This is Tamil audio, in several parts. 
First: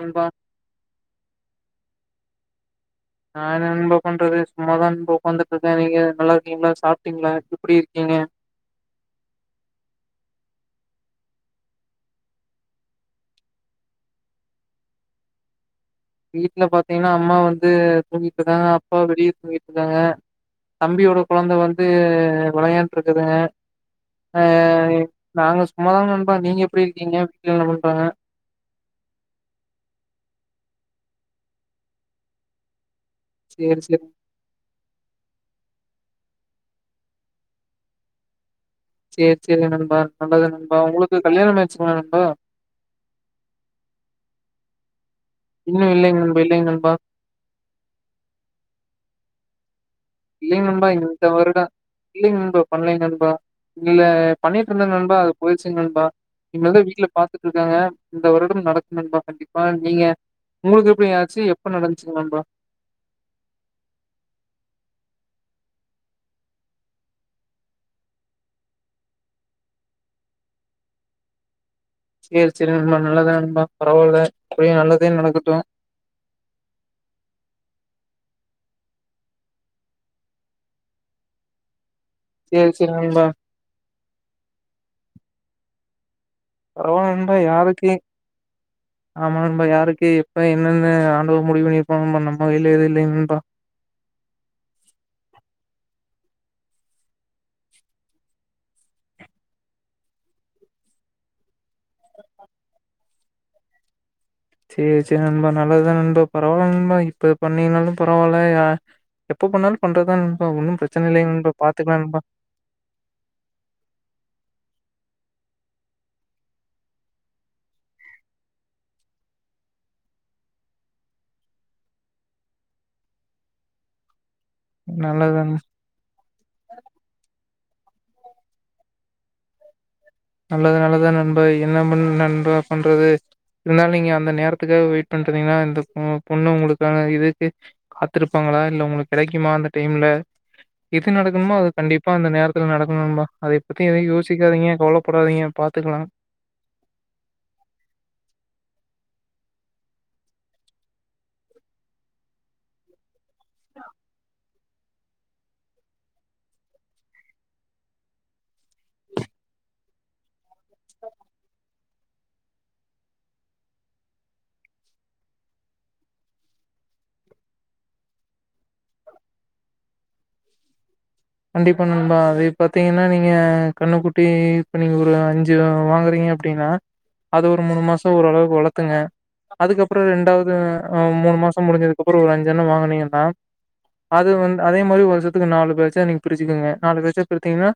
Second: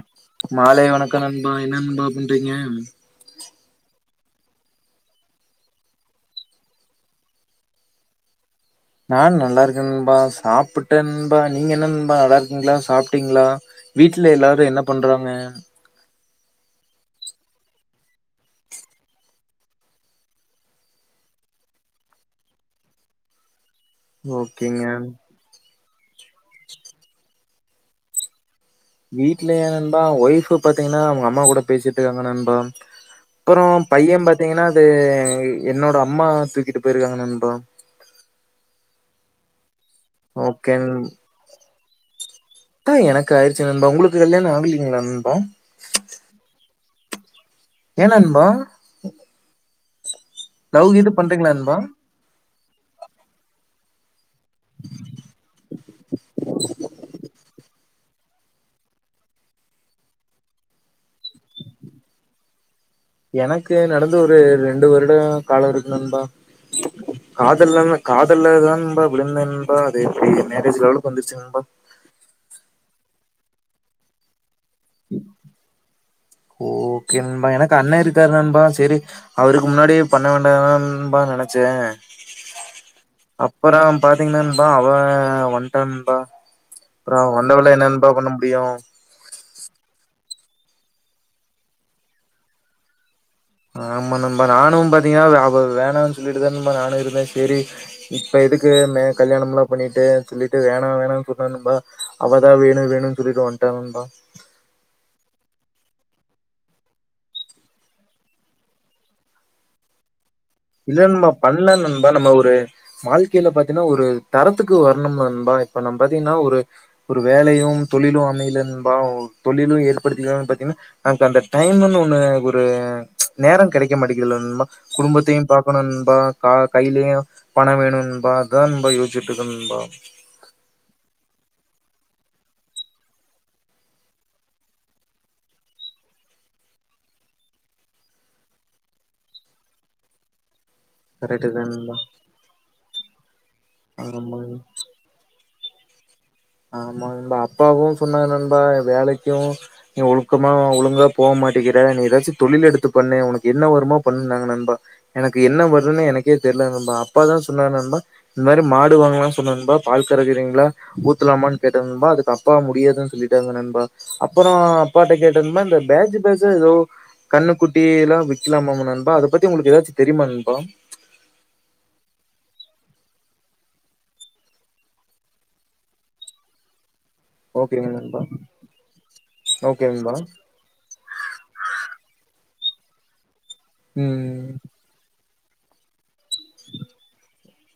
நண்பா மாலைவணக் க்கம் நண்பா என்ன நண்பா பண்றீங்க நான் என் நன்பா பண்றது சும்மாதான் நன்பா உக்காந்துட்டு இருக்கேன் நீங்க நல்லா இருக்கீங்களா சாப்பிட்டீங்களா எப்டி இருக்கீங்க நான் நல்லா இருக்கேன் நண்பா சாப்பிட்டேன் நண்பா நீங்க என்னன்னுபா நல்லா இருக்கீங்களா சாப்பிட்டீங்களா வீட்டுல எல்லாரும் என்ன பண்றாங்க வீட்டுல பாத்தீங்கன்னா அம்மா வந்து தூங்கிட்டு இருந்தாங்க அப்பா வெளியே தூங்கிட்டு இருந்தாங்க தம்பியோட குழந்த வந்து விளையாண்டு இருக்குதுங்க ஓகேங்க வாங்கன் ண்பா நீங்க எப்டி இருக்கீங்க [unintelligible] வீட்லயா நண்பா ஒய்ஃப் பாத்தீங்கன்னா அவங்க அம்மா கூட பேசிட்டு இருக்காங்கன்பா அப்பற சேரி சேரி பைய பாத்தீங்கன்னா அது என்னோட அம்மா தூக்கிட்டு போயிருக்காங்க நன்பா சேரி சேரி ந நல்லது நண்பா உனக்கு கல்யாண ஆயி ம்ப தா எனக்கு ஆயிச்சு நன்பா உங்களுக்கு கல்யாண ஆகலீங்களா நண்பா இன்னு இல்லைங்க நண்பா இல்லைங்க நண்பா ஏனன்பா இல்லங்கண்பா இந்த வருட இல்லங்கண்பா பண்ணலங்கண்பா இல்ல பண்ணிட்டு இருந்த நண்பா அது போயிச்சுங்க நண்பா இனிமே வீட்டுல பாத்துட்டு சொல்லிருக்காங்க இந்த வருடம் நடக்கணு நண்பா கண்டிப்பா நீங்க உங்களுக்கு எப்புடியாச்சு எப்ப நந்துச்சு நண்பா எனக்கு நடந்து ஒரு ரெண்டு வருடம் கால இருக்கனன்பா காதல்ல காதல்லதான்பா விளிந்தேன்பா அதேப்படி மேரேஜ் லவ்ல வந்துச்சுங்கபா சேரி சேரி நண்பா நல்லதா நண்பா பரவால எப்பவு நல்லதே நடக்கட்டு ஓகேபா எனக்கு அண்ண இருக்காருனண்பா சேரி அவருக்கு முன்னாடி பண்ண வேண்டான்பா நெனச்சே சேரி சேரி நண்பா அப்பற பாத்தீங்கனண்பா அவன் வன் டண்பா ஆமா நண்பா யாருக்கு முடியு ஆமா நண்பா யாருக்கு இப்ப என்னென்ன ஆண்டவ முடிவு பண்ணிப்பா நம்ம கைல எது இல்லங் நண்பா ஆமா நண்பா நானு பாத்தீங்கனா அவ வேணா சொல்லிட்டு தானன்பா நானு இருந்தேன் செரி இப்போ எதுக்கு மே கல்யாணம்ல பண்ணிட்டு சொல்லிட்டு வேணா வேணானு சொன்னேன்பா அவதா வேணுவேணு குளிக்க வண்டண்பா சேரி சேரி நண்பா நல்லதுதா நண்பா பரவால்ல நண்பா இப்ப பண்ணீங்களாலு பரவால்ல எப்ப பண்ணாலு பண்றதுதா ந இல்ல நண்பா பண்ணல நண்பா நம்ம ஒரு வாழ்க்கைல பாத்தினா ஒரு தரத்துக்கு வர ணும் நண்பா இப்ப நம்ம பாத்திங்கனா ஒரு வேலையும் தொழிலும் அமையல நண்பா ஒரு தொழிலும் ஏற்படுத்திக்கலாம்னு பாத்திங்கனா நமக்கு அந்த டைம்னு ஒன்னு நேரம் கெடைக்க மாட்டே ங்குது நண்பா நல்லது குடும்பத்தையும் பாக்கணுன்பா கா கையிலயும் பணம் வேணும் நண்பா அதான் நண்பா ரொம்ப யோசுச்சுட்டு இருக்கேன் நண்பா நல்லது நல்லது தான் நண்பை என்ன பண் நண்பா பண்றது இருந்தாலும் நீங்க அந்த நேரத்துக்கு வெயிட் பண்றீங்கன்னா இந்த பொண்ணு உங்களுக்காக இருக்கு காத்துருப்பாங்களா இல்ல உங்களுக்கு கிடைக்குமா அந்த டைம்ல எது கரெக்ட் நடக்கணுமோ அது தான் நண்பா கண்டிப்பா அந்த நேரத்துல நடக்கும் நண்பா அது பத்தி எதயும் ஆமா யோசிக்காதீங்க கவல வையேன் பாத்துக்கலாம் ஆமா நண்பா அப்பாவும் சொன்னாங்க நண்பா வேலைக்கும் நீ ஒழுக்கமா ஒழுங்கா போ மாட்டிகிற நீ ஏதாச்சும் தொழில் எடுத்து பண்ணு உனக் என்ன வருமோ பண்ணுணாங்க நண்பா எனக்கு என்ன வருணும்னு எனக்கே தெரில நண்பா அப்பா தான் சொன்னாங்க நண்பா இந்த மாரி மாடு வாங்கலாம் சொன்னாங்க பால் கரக்குறீங்களா வித்துல்லாமாணு கேட்டேன் நண்பா அதுக்கு அப்பா முடியாதுனு சொல்லிட்டாங்க நண்பா அப்பறம் அப்பாட்ட கேட்டிருந்தேன் இந்த பேஜ் பேஜ் ஏதோ கண்ணு குட்டி எல்லாம் விற்கலாமா நண்பா அத பத்தி உங்களுக்கு எதாச்சும் தெரியுமா நண்பா கண்டிப்பா நண்பா அதைய பாத்தீங்கன்னா நீங்க கண்ணுக்குட்டி இப்ப நீங்க ஒரு அஞ்சு வாங்குறீங்க அப்படின்னா அது ஒரு மூணு ஓகேங்க மாசம் நண்பா ஓரளவுக்கு வளர்த்துங்க ஓகே அதுக்கப்புறம் நண்பா ரெண்டாவது் மூணு மாசம் முடிஞ்சதுக்கு அப்புறம் ஒரு அஞ் என்ன வாங்கனீங்கன்னா அது ம் வந்து அதே மாரி ஒ இதுல நாலு பேஜ்ஜா நீங்க பிரிச்சுக்குங்க நாலு பேஜ்ஜா பிரிச்சிங்கனா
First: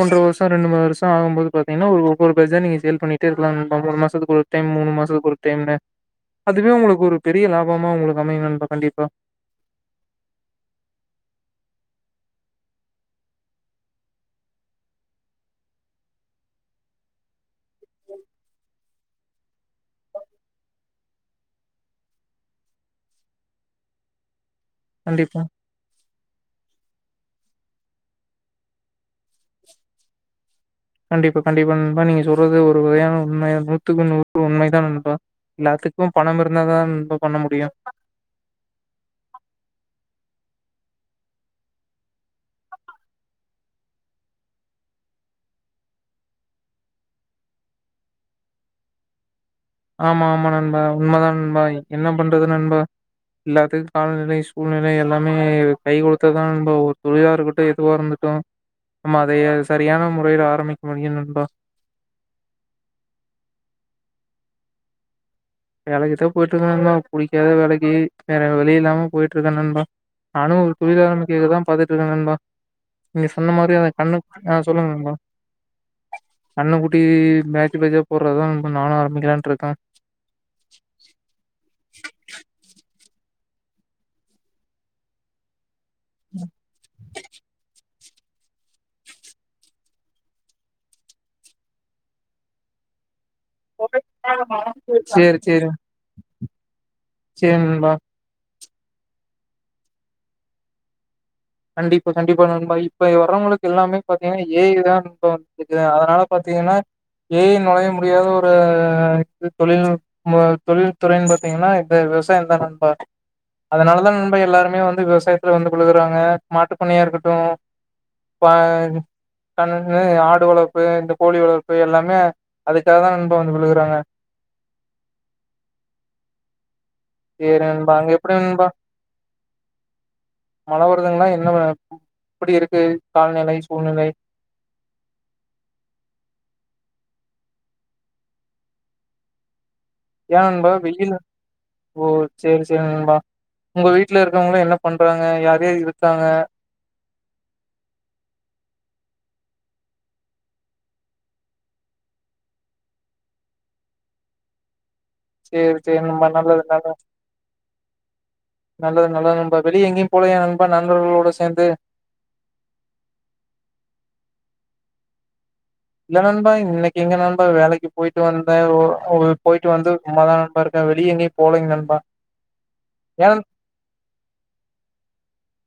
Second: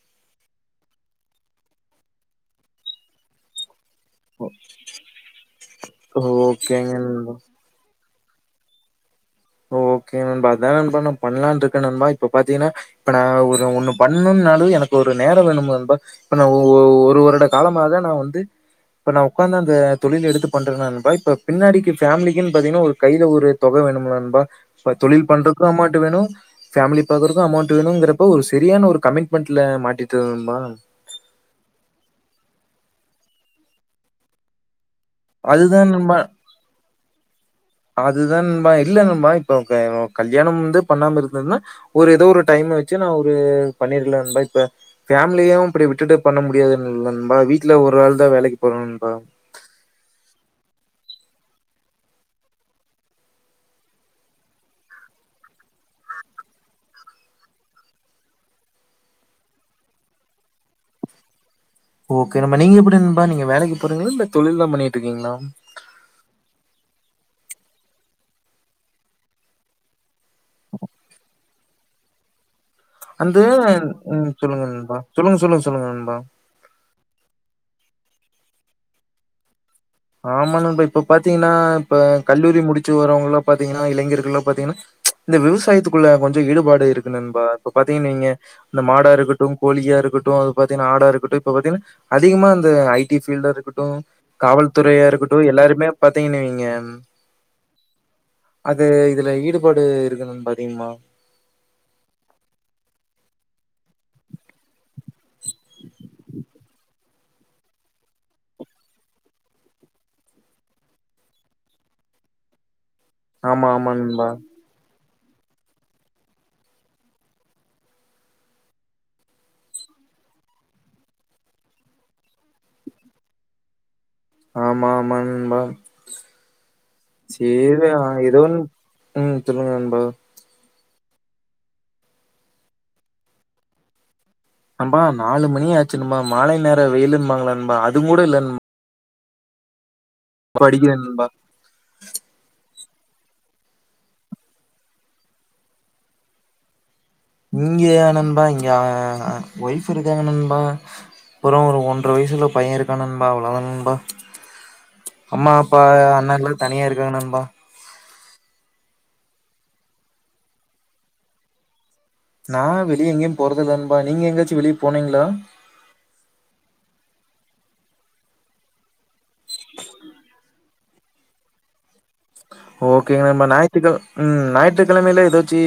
ஒன்றரை வருஷம் ரெண்டு மூணு வருஷம் ஆகும் போது பாத்திங்கனா ஒவ்வொரு பேஜ் ஆ நீங்க சேல் பண்ணிட்டே இருக்கலாம் ஒவ்வொரு மாசத்துக்கு ஒரு டைம் மூணு மாசத்துக்கு ஒரு டைம்னு அதுவே ஓகேங்க உங்களுக்கு ஒரு நண்பா பெரிய லாபமா உங்களுக்கு அமையும் நண்பா கண்டிப்பா ஓகே நண்பா அதான் நண்பா நான் பண்லாம்ருக்கேன் நண்பா இப்ப பாத்தீங்கன்னா இப்ப நான் ஒரு ஒண்ணு பண்ணும்னாலே எனக்கு ஒரு நேரம் வேணும் நண்பா இப்ப நான் ஒரு வருட காலமாக நான் வந்து இப்ப நான் உட்காந்து அந்த தொழில் எடுத்து பண்றேன்னா நண்பா இப்ப பின்னாடிக்கு ஃபேமிலிக்குன்னு பாத்தீங்கன்னா ஒரு கையில ஒரு தொகை வேணும்ல நண் பா இப்ப தொழில் கண்டிப்பா பண்றக்கு அமொண்ட்டு வேணும் ஃபேமிலி பாக்கர்கும் அமௌண்ட் வேணுங்கிறப்ப ஒரு சரியான ஒரு கமிட்மெண்ட்ல மாட்டிட்டேன் நண்பா கண்டிப்பா கண்டிப்பா நண்பா நீங்க சொல்றது ஒரு வகையான உண்மை நூத்துக்கு நூறு உண்மைதான் நண் பா அதுதான் நண்பா எல்லாத்துக்கும் பணம் இருந்த தான் நண்பா பண்ண மு அதுதான் நண்பா இல்லநண்பா இப்ப க கல்யாணம் வந்து பண்ணாம இருந்துருந்த ஒரு ஏதோ ஒரு டைம் வச்சு நான் ஒரு பண்ணிடலான்பா இப்ப ஃபேமிலியையும் இப்படி விட்டுட்டு பண்ண முடியாதுன்னு இல்ல நண்பா வீட்டுல ஒரு ஆள் தான் வேலைக்கு போறோம் நண்பா ஆமா ஆமா நண்பா உண்மைதான் நண்பா என்ன பண்றது நண்பா எல்லாத்துக்கும் கால நிலை சூழ் நிலை எல்லாமே கை கொடுத்ததான் நண்பா ஒரு தொழிலா இருக்கட்டும் எதுவா இருந்துட்டோம் ஆமா அதைய சரியான முறையில ஆரம்பிக்க முடியும் நண்பா ஓகே நம்ம நீங்க எப்படி நண்பா நீங்க வேலைக்கு போறீங்களா இல்ல தொழில் தான் பண்ணிட்டு இருக்கீங்களா வேலைக்குதான் போயிட்ருக்கேன் நண்பா புடிக்காத வேலைக்கு வேற வலி இல்லாம போயிட்ருக்கேன் நண்பா நானும் ஒரு தொழிலா நமக்கு இது தான் பாத்து இல்ல நண்பா நீங்க அந்த சொன்ன மாரி அந்த கண்ணு ம் ஆஹ் சொல்லுங்க நண்பா சொல்லுங்க சொல்லுங்க நண்பா கண்ணுக்குட்டி பேஜ் பேட்ஜா போடுறதுதான் நண்பா நானும் ஆரம்பிக்கலான்ருக்கேன் ஆமா நண்பா இப்ப பாத்தீங்கன்னா இப்ப கல்லூரி முடிச்சு வரவங்கலாம் பாத்தீங்கன்னா இளைஞர்கள்ளா பாத்தீங்கன்னா இந்த விவசாயத்துக்கு குள்ள கொஞ்ச ஈடுபாடு இருக்கு நண்பா இப்ப பாத் நீங்க இந்த மாடா இருக்கட்டும் கோழியா இருக்கட்டும் அது பாத்தீங்கணா ஆடா இருக்கட்டும் இப்ப பாத்தீங்கன்னா அதிகமா இந்த ஐ டி ஃபீல்டு இருக்கட்டும் காவல் துறையா சேரி இருக்கட்டும் சேரி எல்லாருமே பாத்தீங்கன் வைங்க சேரி நண்பா அது இதுல ஈடுபாடு இருக்கணும்ன்னு பாத்தீங்கமா கண்டிப்பா கண்டிப்பா நண்பா இப்ப வர்றவங்களுக்கு எல்லாமே பாத்தீங்கன்னா ஏ ஐ தான் நண்பா வந்துக்குது அதனால பாத்தீங்கன்னா ஏ ஐ நொழைய முடியாத ஒரு தொழில் தொழில் துறைன்னு பாார்த்தீங்கன்னா இந்த விவசாயம் தான் நண்பா ஆமா, ஆமா அதனால தான் நண்பா எல்லாருமே வந்து விவச யத்துல வந்து விழுகுறாங்க மாட்டுப்பண்ணையா இருக்கட்டும் கண் ஆடு வளர்ப்பு இந்த கோழி வளர்ப்பு எல்லாமே அதுக்காக தான் நன்பா வந்து விழுகறாங்க ஆமாமா நண்பா சேரி நண்பா அங்க எப்டி ஏதோ ஒண்ணு நண்பா உம் சொல்லுங்க நண்பா மழ வருதுங்கலா என்ன எப்படி இருக்கு காலநிலை சூழ்நிலை நண்பா நாலு மணியாச்சு நண்பா மாலை நேரம் வெயிலும்பாங்க நண்பா அதுவும் கூட இல்லன் யா நண்பா வெயில் நண்பா. ஓ சேரி சேரிநண்பா உங்க வீட்டுல இருக்கவங்கள என்ன பண்றாங்க யார் யாரு இருக்காங்க இங்கயா நண்பா இங்க ஒய்ஃப் இருக்காங்க நண்பா அப்புறம் ஒரு ஒன்ற வயசுல பையன் இருக்கான்நண்பா அவ்வளோதா நண்பா அம்மா சேரி அப்பா சேரி நண்பா அண்ணா எல்லாம் நல்லது தனியா நல்லது இருக்காங்க நண்பா நல்லது நல்லது நண்பா வெளியே எங்கேயும் போலயா நண்பா நண்பர்களோட சேர்ந்து நான் வெளியே எங்கேயும் போறதுல்லல நண்பா நீங்க எங்கயாச்சும் வெளியே போனீங்களா இல்ல நண்பா இன்னைக்கு எங்க நண்பா வேலைக்கு போயிட்டு வந்தன் போயிட்டு வந்து சும்மாதான் நண்பா இருக்கேன் வெளியே எங்கேயும் போலிங்க நண்பா ஓகேங்க ஏ நண்பா ஞாயிற்று உம் ஞாயிற்றுக்கிழமையில ஏதாச்சு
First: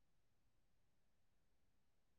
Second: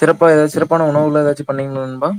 சிறப்பா ஏதாவது சிறப்பான உணவுல ஏதாச்சும் பண்ணீங்களா நண்பா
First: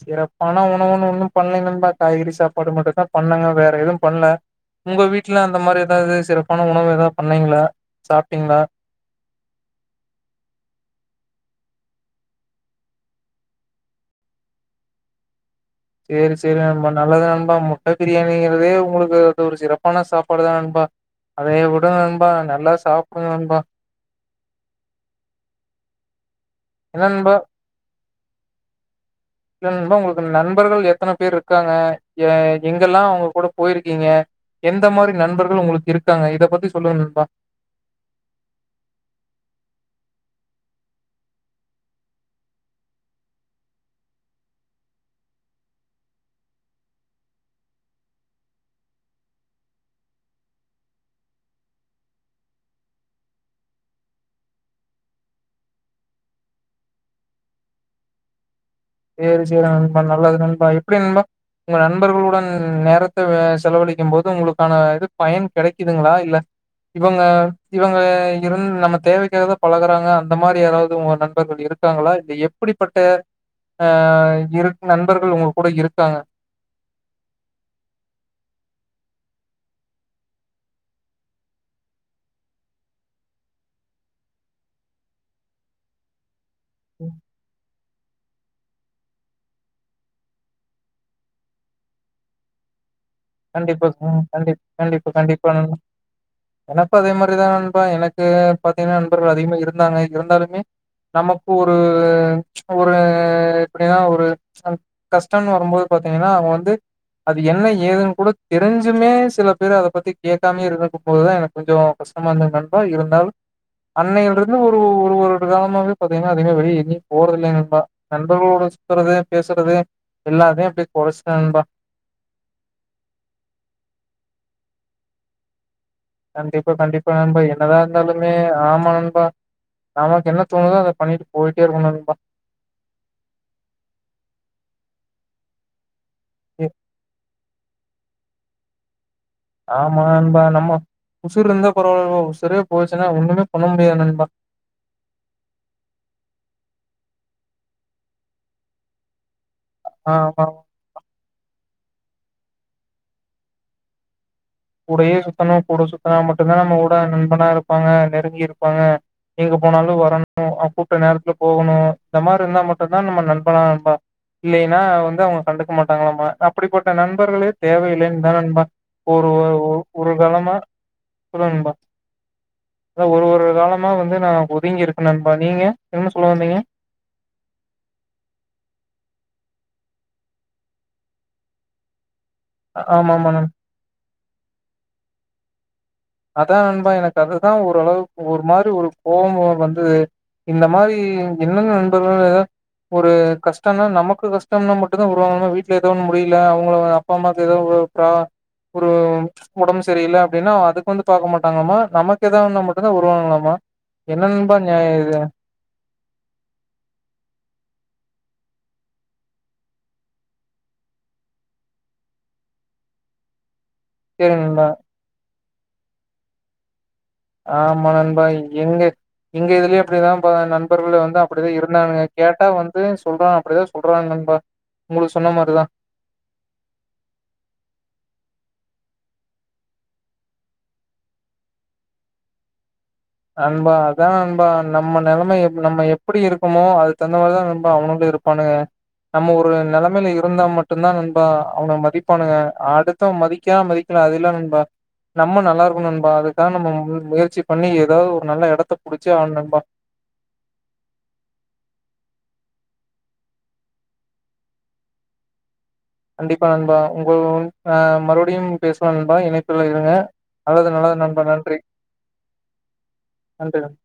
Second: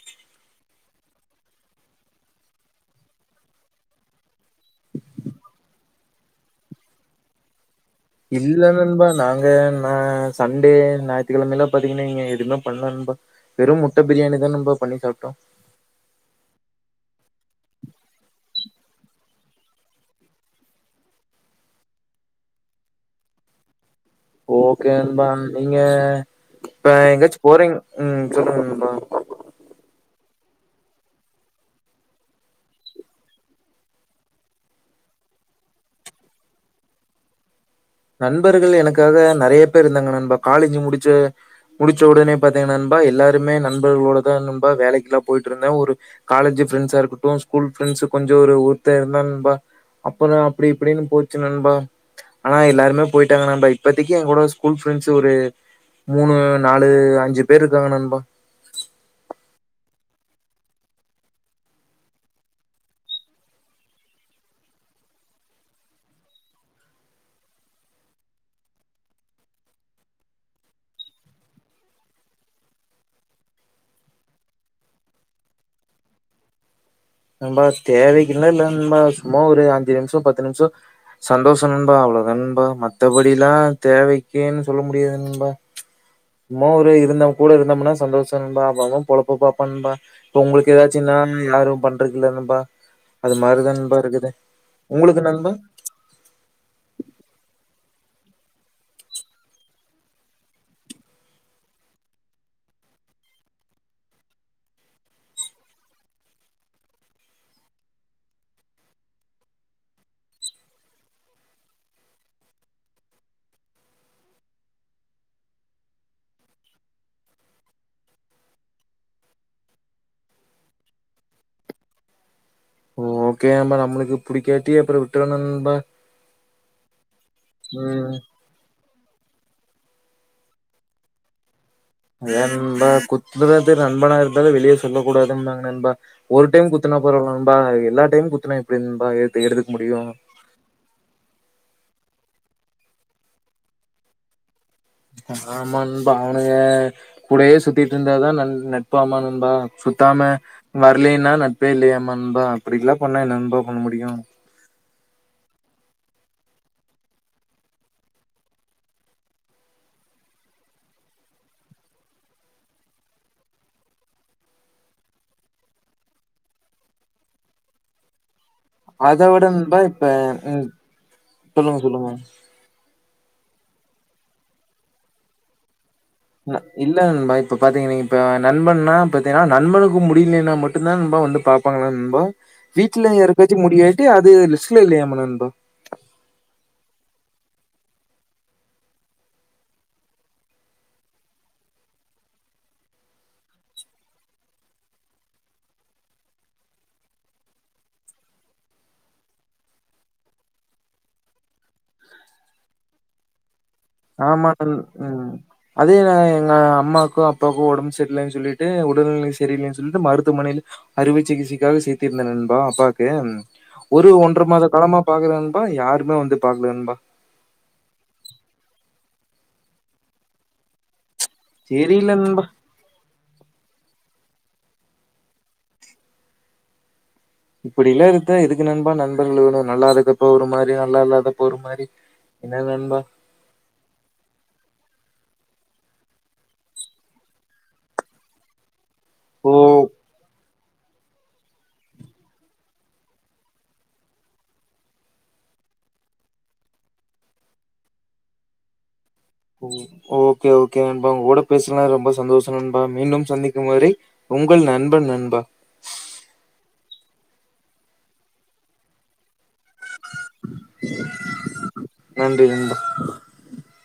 சிறப்பான உணவுன்னு ஒன்னும் பண்ணலைங்க நண்பா காய்கறி சாப்பாடு மட்டும் தான் பண்ணுங்க வேற எதுவும் பண்ணல உங்க வீட்டுல அந்த மாரி ஏதாவது சிறப்பான உணவு ஏதாவது பண்ணிங்களா இல்ல நண்பா நாங்க ங்க நா சண்டே ஞாயிற்றுக்கிழமல்லாம் பாத்தீங்கன்னா நீங்க எதுவுமே பண்ணலாம் வெறும் முட்ட பிரியாணி தான் நண்பா பண்ணி சாப்ட்டோம் சேரி சேரி நண்பா நல்லதான் நண்பா முட்ட பிரியாணிங்கிறதே உங்களுக்கு அது ஒரு சிறப்பான சாப்பாடுதான் நண்பா அதைய விட நண்பா நல்லா சாப்படு நண்பா ஓகேநண்பா நீங்க இப்ப என்ன நண்பா எங்கயாச்சும் போறீங் உம் சொல்லுங்க நண்பா இல்லநண்பா உங்களுக்கு நண்பர்கள் எத்தன பேர் இருக்காங்க எங்கெல்லாம் அவங்க கூட போயிருக்கீங்க எந்த மாரி நண்பர்கள் உங்களுக்கு இருக்காங்க இத பத்தி சொல்லுங்க நண்பா நண்பர்கள் எனக்காக நெறைய பேர் இருந்தாங்க நண்பா காலேஜ் முடிச்ச முடிச்ச உடனே பா்த்தீங்க நண்பா எல்லாருமே நண்பர்களோடதான் நண்பா வேலைக்குல்லாம் போயிட்டு இருந்தேன் ஒரு காலேஜ் ஃப்ரெண்ட்ஸா இருக்கட்டும் ஸ்கூல் ஃரெண்ட்ஸ் கொஞ்சம் ஒருஊத்த இருந்தா நண்பா அப்புறம் அப்படி இப்படின்னு போச்சு நண்பா ஆனா எல்லாருமே போயிட்டாங்க நண்பா இப்பதி என் கூட ஸ்கூல் ஃப்ரெண்ட்ஸ் ஒரு மூணு நாலு அஞ்சு பேர் இருக்காங்க நண்பா சேரி சேரி நண்பா நல்லது நண்பா எப்படி நண்பா உங்க நண்பர்களுடன் நேரத்த செலவழிக்கும் போது உங்களுக்கான இது பயன் கிடைக்குதுங்களா இல்ல இவங்க இவங்க இருந்து நம்ம தேவைக்காத பழகுறாங்க அந்த மாரி யாராவது உங்க நண்பர்கள் இருக்காங்களா இல்ல எப்படிப்பட்ட அஹ இரு நண்பர்கள் உங்க கூட இருக்காங்க நன்பா தேவைக்குல இல்லநன்பா சும்மா ஒரு அஞ்சு நிமிஷம் பத்து நிமிஷம் சந்தோஷம்நன்பா அவ்வளோணபா மத்தபடி எல்லாம் தேவைக்குன்னு சொல்ல முடியாதுநன்பா சும ஒரு இருந்தம் கூட இருந்தம்னா சந்தோஷம்பா பொழப்ப பாப்பான்பா இப்ப உங்களுக்கு ஏதாச்சும்னா யாரும் ப இருக்கல நன்பா கண்டிப்பா கண்டி கண்டிப்பா நண்பா கண்டிப்பானப்பா எனக்கு அதே மாரிதான்பா ப்ப எனக்கு பா்த்தீங்கன்னா நண்பர்கள் அதிகமா இருந்தாங்க இருந்தாலுமே நமக்கு ஒரு ஒரு எப்படின்னா ஒரு கஷ்டம்னு வரும்போது பாார்த்தீங்கன்னா அவங்க வந்து அது என்ன ஏதுன்னு கு கூட தெரிஞ்சுமே சில பேர் அதை பத்தி கேட்காமே இருந்தக்கும் போதுதான் எனக்கு கொஞ்சம் கஷ்டமா இருந்தங்க நண்பா இருந்தும் அன்னையில இருந்து ஒரு ஒரு காலமாவே பாார்த்தீங்கன்னா அதகம வெளியே இ நீ போறத இல்லை நண்பா நண்பர்களோட சுத்துறது பேசுறது எல்லாத்தையும் அப்படிய குறைச்சிடேண்பா ஓகே என் நம்ளுக்கு புடிக்காட்டி அப்புற விட்டுடனு நன்பா கண்டிப்பா கண்டிப்பா நம்ப என்னதா ம் இருந்தாலுமே ஆமண் பா நமக்கு என்ன தோணுதோ அதை பண்ணிட்டு போயிட்டு என்ந்த குத்துனது நண்பனா இருந்தாலும் வெளியே சொல்லக்கூடாதுங்கபா ஒரு டைம் குத்துனா பரவால்லம் நன்பா எல்ல டைம் குத்துனா இப்படி நன்பா ஆமா நன்பா நம் உசூர்று இறுந்தா பொரளவு சிற போச்சுன்னா ஒண்ணுமே பண்ண முடியா நண்பா ஆமாபா அவனுங்க கூடயே சுத்திட்டு இருந்தா தான் நட்பா ஆமானண்பா ஆ சுத்தாம ஆமா வரலன்னா இப்ப இல்லையமா நன்பா அப்படில்லாம் போண்ணா என்ன நன்பா பண்ண முடியும் கூடையே சுத்தணும் கூட சுத்தனா மட்டும்தான் நம்ம உட நண்பனா இருப்பாங்க நெருங்கி இருப்பாங்க எங்க போனாலும் வரணும் அவ கூப்பிட்ட நேரத்துல போகணும் இந்த மாதிரி இருந்தா மட்டும்தான் நம்ம நண்பனா நண்பா இல்லைன்னா வந்து அவங்க கண்டுக்க மாட்டாங்களாமா அப்படிப்பட்ட நண்பர்களே தேவையில்லைன்னு தான் நண்பா அத ஒரு உட ஒ தான் இப்ப ஒரு காலமா உம் சொல்லுங்க சொல்லுங்க அத ஒரு ஒரு காலமா வந்து நான் ஒதுங்கி இருக்கனேன்பா நீங்க என்ன சொல்ல வந்தீங்க இல்ல நண்பா இப்ப பாத்தீங்கன்னீங்க இப்ப நண்பன்னா பாத்தீங்கன்னா நண்பனுக்கு முடியலன்னா மட்டும் தான் ரொம்ப வந்து பார்ப்பாங்களா நபா ஆ- வீடல ஆமா ஆமா நண் இறக்கது முடியாது அது லஸ்டல இல்ல ஏமனந்த அதான் நண்பா எனக்கு அதுதான் ஓரளவுக்கு ஒரு மாதிரி ஒரு கோபம் வந்தது இந்த மாதிரி என்னென்ன நண்பர்கள் ஏதது ஒரு கஷ்டம்னா நமக்கு கஷ்டம்னா மட்டுும் தான் வருவாங்கன்னா வீட்டுல ஏதோ ஒன்னு முடியல அவங்கள அப்பா அம்மாவுக்கு ஏதோ ப ஒரு உடம்பு சரியல அப்படின்னா அதுக்கு வந்து பாக்க மாட்டாங்கம்மா நமக்கு ஏதாவதுந்தா மட்டும்தான் வருவாங்களலாமா ஆமா என்னன்னபா நண் நியாயம் இது ம் அதே நான் எங்க அம்மாக்கும் அப்பாக்கும் உடம்பு சரியில்லைன்னு சொல்லிட்டு உடல்நிலை சரியில்லலைன்னு சொல்லிட்டு மருத்துவமனையில் அறுவை சிகிச்சைக்காக சே்த்திருந்தேன்ணபா அப்பாவுக்கு ஒரு சரி ஒன்று மாத நண்பா காலமா பாக்கற அப்ப யாருமே வந்து பாலபா ஆமா நண்பா எங்க எங்க இதுலயே அப்படிதான் நண்பர்கள வந்து அப்படிான் இருந்தானுங்க தெரில நண்பா கேட்டா வந்து சொல்றான் அப்படிதான் சொல்றாங்க உங்களுக்கு சொன்ன மாதிரிதான் இப்படி இல்ல இருத்த எதுக்கு நண்பா நண்பர்கள் வேணும் நல்லா இருக்கப்ப ஒரு மாதிரி நல்லா இல்லாதப்ப ஒரு மாதிரி என்னன்ன நண்பா அன்பா அதான நண்பா நம்ம நிலைமை நம்ம எப்படி இருக்குமோ அது தகுந்த மாதிரிதான் நண்பா அவனுள்ள இருப்பானுங்க நம்ம ஒரு ஓ நிலைமையில இருந்தா மட்டும் ம தான் நண்பா அவனை மதிப்பானு அடுத்த மதிக்க மதிக்கல அல்லாம் நண்பா நம்ம நல்லா இருக்கும் நண்பா அதுக்க நம்ம முயற்சி பண்ணி அதாவது ஒரு நல்ல இடத்தை ப புடி ஓகே ஓகே உங்க கூட பேசல ரொம்ப சந்தோஷம் நண்பா மீண்டும் சந்திக்கும் வரை உங்கள் நண்பன் நண்பா கண்டிப்பா நண்பா உங்கஹ் மறுபடியும் பேசலாம் நண்பா இணைப்புல இருங்க நல்லது நல்லது நண்பா நன்றி நன்றி நண்பா நன்றி நன்றி